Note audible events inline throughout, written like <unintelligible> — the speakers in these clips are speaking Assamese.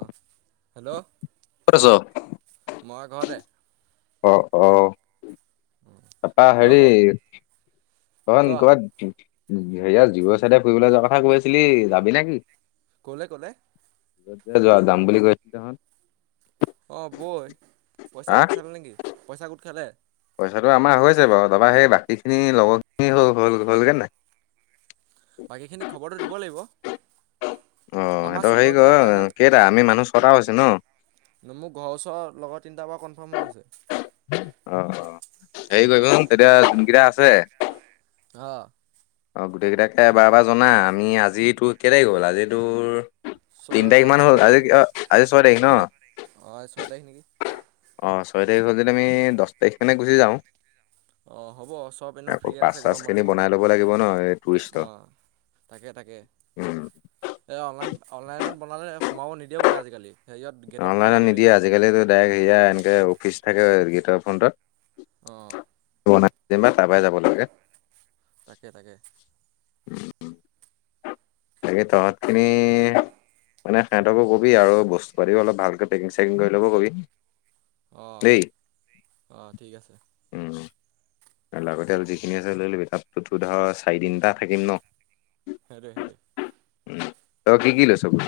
অ', হেল্ল'। ক'ত আছ? মই ঘৰতে। অ', অ'। তাৰপা তই ক হেৰি ক ক'বাত হেয়া জীবৰ চাইডে ফুৰিবলৈ যোৱাৰ কথা কৈ আছিলি যাবি নে কি? ক'লে ক'লে? <unintelligible> যোৱা যাম বুলি কৈছিল নহয়। অ', বৈ পইচা হা গোট খালে নেকি পইচা গোট খালে? পইচাটো আমাৰ হৈছে বাৰু তাৰপৰা সেই বাকীখিনি লগৰখিনি হ-হ'ল-হ'লগৈ নাই? বাকীখিনিক খবৰটো দিব লাগিব। অ', আমাৰ সিহঁতৰ হেৰি চুকৰকেইটা কৰ ফাইনেল কেইটা অ আমি মানুহ ছয়টা হৈছে ন। মোৰ ঘৰ ওচৰ লগৰ তিনিটাৰ বাৰু কনফাৰ্ম হৈ আছে। অ', অ', হেৰি উম কৰিবাছোন তেতিয়া যোনকেইটা আছে। অ'। অ', গোটেইকেইটাকে এবাৰ এবাৰ জনা। আমি আজি কেই তাৰিখ হ'ল আজি তোৰ ছয় তিন তাৰিখ মান ছয় হ'ল আজি নেকি অ' আজি ছয় তাৰিখ ন? হে অ আজি ছয় তাৰিখ নেকি অ', ছয় তাৰিখ হ'ল যদি আমি দহ তাৰিখ মানে গুচি যাওঁ। অ', হ'ব চব এনেও আকৌ ফ্ৰিয় পাচ আছে চাচ গৰম বন্ধ খিনি বনাই ল'ব লাগিব ন এই টুৰিষ্টৰ অ'। তাকে তাকে উম এই অনলাইন অনলাইনত বনালে সোমাব নিদিয়ে বোলে আজিকালি। হেৰিয়ত অ', গেটত অনলাইনত বনাবগৈ লাগিব নিদিয়ে আজিকালিতো ডাইৰেক্ট সেয়া এনেকে অফিচ থাকে গীটৰ ফ্ৰণ্টত। অ'। <unintelligible> তাৰ পৰাই যাব লাগে। তাকে তাকে। তাকে তহঁতখিনি মানে সিহঁতও কবি আৰু বস্তু পাতিও অলপ ভালকৈ পেকিং চেকিং কৰি ল'ব কবি। অ', দেই অ', ঠিক আছে। উম। লাগতিয়াল যিখিনি আছে লৈ লবি তাতটো তোৰ ধৰ চাৰি দিন তাত থাকিম ন। হেতুৱে, হেতুৱে। উম, তই কি কি লৈয়ছ বোলো।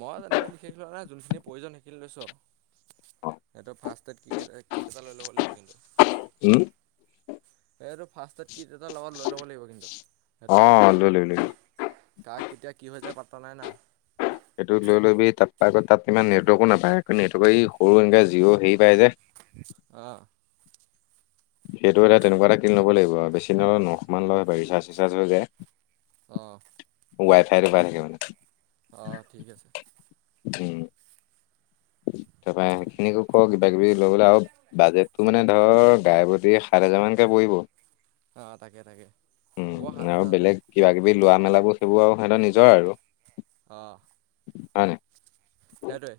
মই তেনেকে বিশেষ লোৱা নাই, যোনখিনি প্ৰয়োজন হেইখিনি লৈছো অ আ। এটা ফাৰ্ষ্ট ট্ৰেক কিট এটা লৈ ল'ব লাগিব কিন্তু। উম। সেইটো ফাৰ্ষ্টতেড কিট এটা লগত লৈ ল'ব লাগিব। কিন্তু, সেইটো অ মই লৈছোঁ। লৈ ল'বি লৈ ল'বি কাৰ কেতিয়া কি হৈ যায় পাতা নাই না। সেইটো লৈ লবি, তাত আগত তাত ইমান নেটৱৰ্কো নাপায়, নেটৱৰ্ক এই সৰু এনেকৈ জিঅ' হেৰি পায় যে অ' সেইটো এটা তেনেকুৱা এটা কিন ল'ব লাগিব আৰু বেছি নলেও নখমান লয় ৰিচাৰ্জ চিচাজ হৈ যায়। অ' ৱাইফাইৰটো পাই থাকে মানে। অ' ঠিক আছে। উম। তাৰপৰা ইহঁত সিনিকো কৰ কিবা কিবি লৈ গ'লে অ'। বাজেটটো মানে ধৰ গাই প্ৰতিয়ে সাত হেজাৰমানানকৈ পৰিব। অ' তাকে তাকে উম হ'ব সাত আৰু হেজাৰ যদি। বেলেগ কিবা কিবি লোৱা মেলাবোৰ সেইবোৰ আৰু সিহঁতৰ নিজৰ আৰু। অ' হয় নেকি। সেইটোৱে।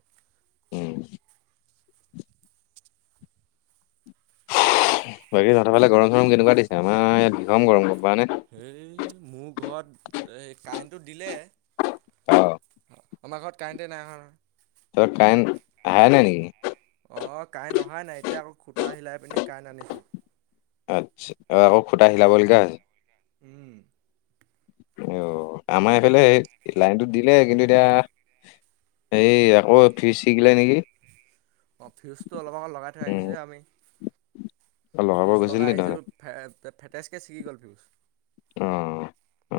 উম। বাকী তহতৰ ফালে গৰম চৰম কেনেকুৱা দিছে? আমাৰ ইয়াত ভীষণ গৰম গ'ম পাৱ নে। হেই মোৰ ঘৰত এই কাৰেণ্টটো দিলে। অ আমাৰ ঘৰত কাৰেণ্টেই নাই অহ নহয়। তহ'ত কাৰেণ্ট আহা নাই নেকি। অ' কাৰেণ্ট অহাই নাই, এতিয়া আকৌ সূটা হিলাই পিনি কাৰেণ্ট আনিছোঁ। আচ্ছা, আৰু আকৌ সূটা হিলাবলগীয়া আ হৈছে। উম। অ' আমাৰ এইফালে লাইনটোত দিলে। কিন্তু, এতিয়া। এই আকৌ ফিজ চিগিলে নেকি? অ' ফিউজটো অলপ আগ লগাই থৈ উম আহিছো আমি অ', লগাব ফিউজ গৈছিল লগাই নি আহিছোঁ। তহঁতে ফে, ফেটজকৈ ছিগি গ'ল ফিউচ। অ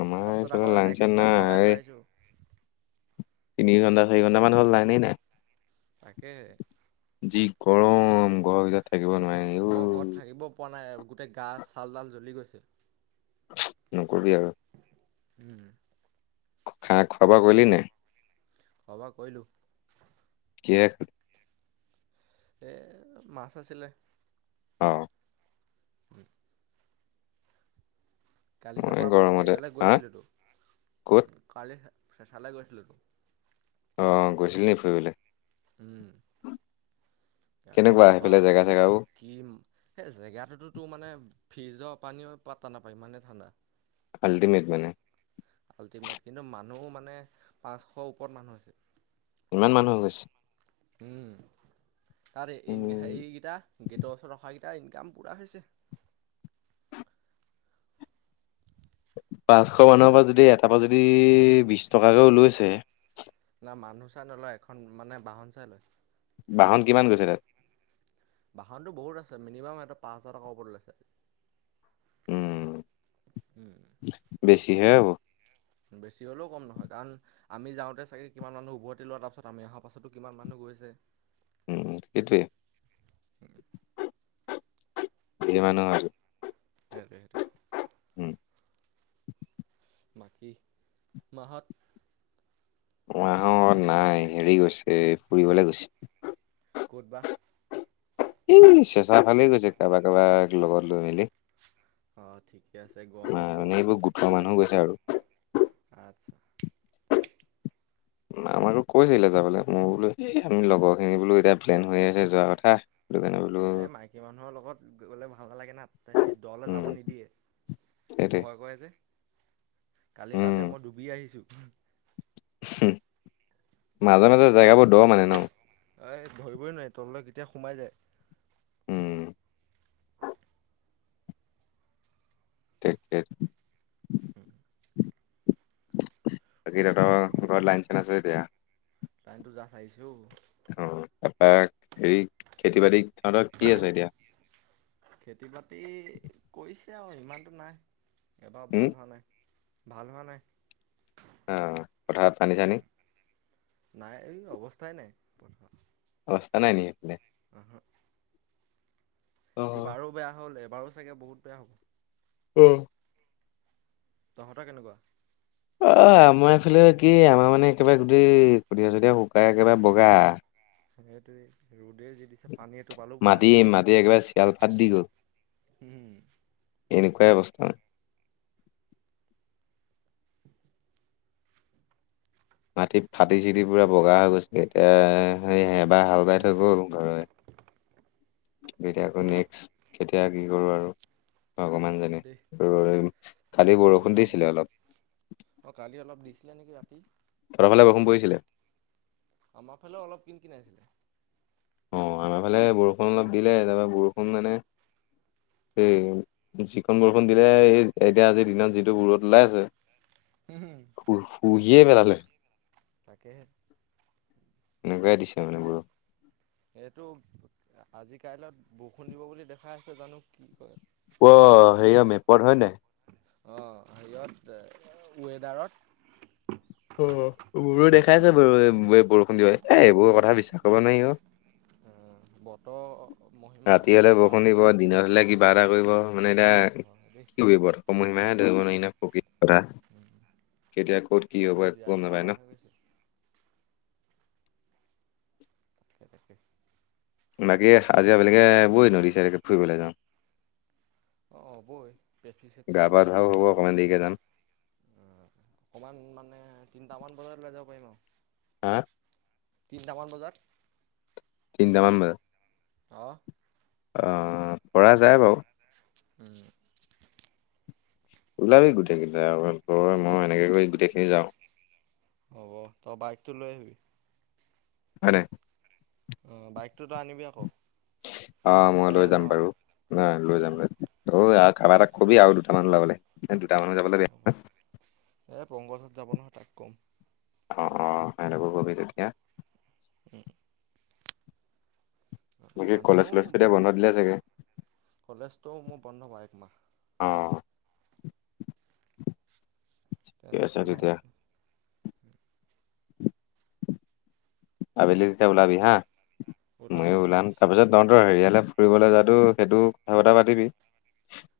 আমাৰ তাৰপিছত এইফালে আকৌ লাইন চাইন নাই নেক্সটডাল লগাই এই থৈ আহিছোঁ। তিনি ঘণ্টা, চাৰি ঘণ্টা মান হ'ল লাইনে নাই। তাকে। যি গৰম ঘৰ ভিতৰত। থাকিব মই নোৱাৰি ঔ ঘৰত থাকিব পৰা নাই আৰু গোটেই গা চালডাল জ্বলি গৈছে। কি কবি আৰু। উম। খানা খোৱা বোৱা কৰিলে নে নাই। খোৱা বোৱা কৰিলোঁ। কিহে? এ মাছ আছিলে। অ' <unintelligible> কালি মই তাৰপৰা গৰমতে হেৰিয়লৈ হা গৈছিলোঁতো, ক'ত কালি চেঁচালৈ গৈছিলোঁতো। অ' গৈছিল নেকি ফুৰিবলৈ। উম, কালি কেনেকুৱা সেইফালে জেগা বাপৰে চেগাও কি সেই জেগাটোতো তো মানে ফ্ৰিজৰ পানীও পাতা নাপায় ইমানেই ঠাণ্ডা। আল্টিমেট মানে। আল্টিমেট কিন্তু মানুহ মানে পাঁচশ ওপৰত মানুহ হৈছে। ইমান মানুহ হৈ গৈছে? তাত হেৰিকেইটা উম গেটৰ ওচৰত ৰখাকেইটা ইনকাম পুৰা হৈছে। পাঁচশ মানুহৰ পৰা যদি এটাৰ পৰা যদি বিশ টকাকেও লৈছে। ন মানুহ চাই নলয় এখন মানে বাহন চাই লৈছে। বাহন কিমান গৈছে তাত? বাহনটো বহুত‌ আছে মিনিমাম সিহঁতৰ পাঁচ হাজাৰ টকাৰ ওপৰত লৈছে। উম। উম, বেছিহে হ'ব বেছি হ'লেও কম নহয়। কাৰণ আমি যাওঁতে চাগে কিমান মানুহ উভতি লোৱাৰ তাৰপাছত আমি অহাৰ পাছতো কিমান মানুহ গৈছে। উম, সেটোৱে। উম। <inaudible> সেতুৱেটো। উম বাকী মাহঁত মাহত নাই হেৰি গৈছে ফুৰিবলে গৈছে। ক'ত বা? এই চেঁচা ফালে গৈছে কাৰোবাক কাৰোবাক লগত লৈ মেলি। অ', ঠিকে আছে মা গৰমত মানে ঘৰতনো এইবোৰ গোটৰ থাকিব মানুহ গৈছে আৰু। কেনেকৈ আচ্ছা। আমাকো কৈছিলে যাবলৈ মোৰ বোলো এই আমি লগৰখিনি বোলো এতিয়া প্লেন হৈ আহিছে যোৱা কথা। সেইটো কাৰণে বোলো তাকে সেই মাইকী মানুহৰ লগত গ'লে ভাল নালাগে না সেই দ'লে উম যাব নিদিয়ে। সেইটোৱে ভয় কৰে যে কালি উম তাতে মই ডুবি আহিছো। মাজে মাজে জেগাবোৰ দ মানে ন? এই ধৰিবই নোৱাৰি তললৈ কেতিয়া সোমাই যায়। উম। তাকে। হু বাকি তহঁতৰ হু ঘৰত লাইন চাইন আছে এতিয়া। কেৰেনটো যাচ আহিছে অও। অ', তাৰাপৰা হেৰি খেতি বাতি সিহঁতৰ কি আছে এতিয়া? খেতি বাতি কৰিছে আৰু ইমানটো নাই এবাৰ উম ভাল হোৱা নাই। ভাল হোৱা নাই! অ', পথাৰত পানী চানী? নাই এই অৱস্থাই নাই পথাৰত। অৱস্থা নাই নিকে সেই পিনে। উহো। অ এইবাৰো বেয়া হ'ল এবাৰো চাগে বহুত বেয়া হ'ব। অ'। তহঁতৰ কেনেকুৱা? অ', আমাৰ ‌এইফালে কি আমাৰ মানে একেবাৰে গোটেই কঠিয়া চঠিয়া শুকাই একেবাৰে বগা। সেটোৱে ৰ'দে যি দিছে পানী এটোপালো পোৱা মাটি মাটি একেবাৰে চিয়াল ফাট দি গ'ল নাই। এনেকুৱাই অৱস্থা। মাটি ফাটি চিটি পুৰা বগা হৈ গৈছে এতিয়া সেই এবাৰ হাল বাই থৈ গ'ল গৰুৱে। <inaudible> তেতিয়া আকৌ নেক্স কেতিয়া কি কৰোঁ আৰু। ভগৱান জানে হয় দেই ৰ'দ কালি মানুহ বৰষুণ দিছিলে অলপ। অ', কালি অলপ দিছিলে নেকি ৰাতি! তঁহতৰ ফালে বৰষুণ পৰিছিলে? আমাৰ ফালেও অলপ কিন কিনাইছে। অ' আমাৰ ফালে বৰষুণ অলপ দিলে তাৰপৰা বৰষুণ মানে সেই যিকন বৰষুন দিলে এই এতিয়া আজিৰ দিনত যিটো ৰদ ওলাইছে। হুম। শু শুহিয়ে পেলালে। তাকেহে। এনেকুৱাই দিছ। উম। এইটো আজি কাইলে বৰষুণ দিব বুলি দেখাই আছে জানো কি কয়। ৱ হেৰিয় মেপত হয় নাই। অ' হেৰিয়ত, অ' ৱেডাৰত। অ' মোৰো দেখাইছে বাৰু বৰষুণ দিব বুলি এ এইবোৰ কথা বিশ্বাস কৰিব নোৱাৰি অ'। বতৰ মহিমা ৰাতি হলে অপাৰ বৰষুণ দিব দিনত হলে কি কিবা এটা কৰিব মানে এতিয়া হয় দেই কি কৰিব এটো সময়সীমায়ে ধৰিব নোৱাৰি না। প্ৰকৃতিৰ কথা, কেতিয়া ক'ত কি মানুহ হ'ব একো জীয়াই গম নাপায় ন। <unintelligible> তাকেহে। বাকী আাজি আবেলিকে বৈ নদি সাইদে কে ফুৰিবলৈ যাওঁ। অঁ বৈ পেপচি চেপচি গা লৈ পা যাতে ধোৱাও বিন্দাছ হ'ব বৈ অকণমান দেৰিকে যাম। অকণমান মানে তিনিটামান বজাত ওলাই যাব পাৰিম আৰু। হা? তিনিটামান বজাত। তিনিটামান বজাত অ'। অ' পৰা যায় বাৰু। উম। ওলাবি গোটেইকেইটাই তই মই এনেকে কৰি গোটেইখিনি যাওঁ। হ'ব তই বাইকটো লৈ আহিবি। হয় নাই। অ' বাইকটোতো আনিবি আকৌ। অ' মই খোজকাঢ়ি লৈ যাম নাযাওঁ বাৰু ন লৈ যাম লৈ যাম তই আৰু কাবা খোজ এতাক কবি আৰু। <unintelligible> সেহেত দুটা মান যাব। হ'ব এই পংকজত যাব নহয় তাক ক'ম। অ' অ' সেহতকো কবি তেতিয়া। উম। নতুন বাকী কলেজ মানুহ, চলেজটো এতিয়া বন্ধ দিলে চাগে কলেজটোও মোৰ বন্ধ বাৰু একমাহ। অ'। ঠিক আছে টেনশ্যন নাই। তেতিয়া আবেলি তেতিয়া ওলাবি হা, ময়ো ওলাম তাৰপিছত তহতৰ হেৰিয়ালে ফুৰিবলৈ যোৱাতো সেইটো কথা চথা পাতিবি।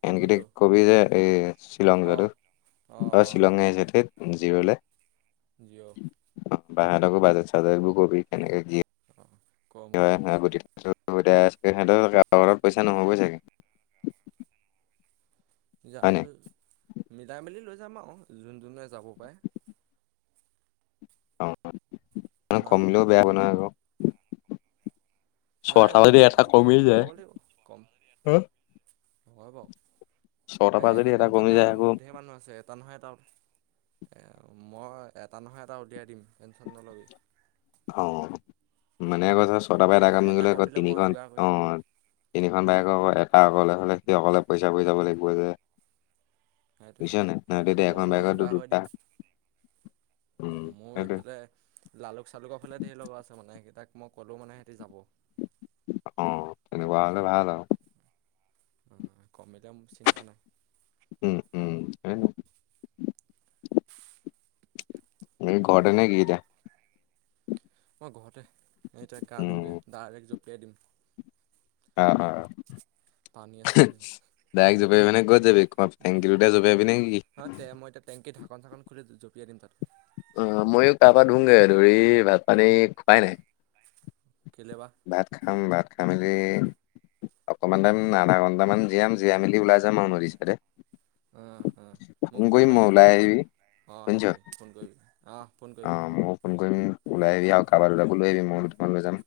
এহেত কিতাক কোনটো কবি যে এই শ্বিলং যোৱাটো অঁ অঁ অ', অঁ শ্বিলং হে আহিছে থেত। জিৰলে। জিঅ' অ' বাহাৰকো বাজাৰ চো কবি কেনেকে কি অ'। কি হয়, <unintelligible> পইচা নহ'বই চাগে! হয় জানো নাই মিলাই মেলি লৈ যাম আৰু যোন, যোনে যাব পাৰে। অ', মানে না কমিলেও বেয়া হ'ব নহয় আকৌ। নাই ছটা যদি এটা কমি জোখৰখিনি যায় হ'ব লাগিব কম, হয়, বাৰু। ছটাৰ পৰা যদি এ এটা কমি টেনশন যায় আকৌ নাই ঢেৰ মানুহ আছে ইয়াত। এটা নহয় এটা আ মই এটা নহয় এটা উলিয়াই দিম টেনশন নল'বি। অ', মানে আকৌ ধ ছটা ব এটা কামি গ'লে আকৌ কমিলে মই তিনিখন যোগাৰ কৰি দিম অ', তিনিখন বাইকৰকৌ একা অকলে হ'লে সেই অকলে পইচা পৰি যাব লাগিব যে। সেইটোৱে, বুজিছ সেইটোৱে, নাই নহয় তেতিয়া মই এখন মই বাইকতো যোগাৰ কৰি দুটা দিম। উম মোৰ সেইটোৱে এইফালে লালুক চালুকৰ ফালে ধেৰ লগ আছে মানে, সেইকেইট মই ক'লোঁ মানে সিহতি যাব। অ', তেনেকুৱা হলে ভাল আৰু। অ', মেডিয়াম চিনটা নাই উম, উম, <unintelligible> ঘৰতে নেকি এতিয়া? মই, ঘৰতে এতিয়া গা উম ধুমগৈ ডাইৰেক্ট জপিয়াই দিম। অ', পানীয়ে চানীয়ে ডাইৰেক জপিয়াই মানে গ'ত যাবি ক টেংক জপিয়াই নে কি? অ', তে মই তাত টেংকী ঢাকন চাকন খুলি জপিয়াই দিম তাত। অ', ময়ো গা পৰা ধুমগৈ ধৰি ভাত পানী খুৱাই নাই। কেলৈ বা? ভাত খাম ভাত খাই মেলি অকণমান টাইম আধা ঘণ্টামান জীয়াম জীয়াই মেলি ওলাই যাম আৰু নদী চাইদে অ', অ', মোক ফোন মই মাৰিবি যোৱা ওলাই আকৌ আহিবি অ', শুনিছ সেইটোৱে ফোন কৰিবি অ', অ', মই ফোন কৰিম ওলাই আহিবি আৰু কাৰোবাৰ দুলাকো লৈ আহিবি মই দুটামান লৈ যাম।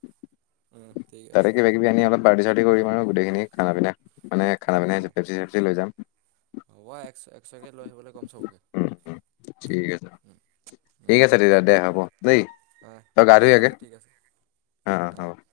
উম, ঠিক তাতে আছে। কিবা কিবি আনি অলপ পাৰ্টি চাৰ্টি কৰিম আৰু, গোটেইখিনি খানা পিনে মান খানা পিনে হ'ব চেচি চেফচি লৈ যাম। হ'ব একশ একশকৈ লৈ আহিবলৈ কম চবকৈ উম, উম। ঠিক আছে উম। ঠিক উম, আছে তেতিয়া দে হ'ব দেই অ', তই গা ধুই ঠিক আগে আছে ঠিক আছে অ',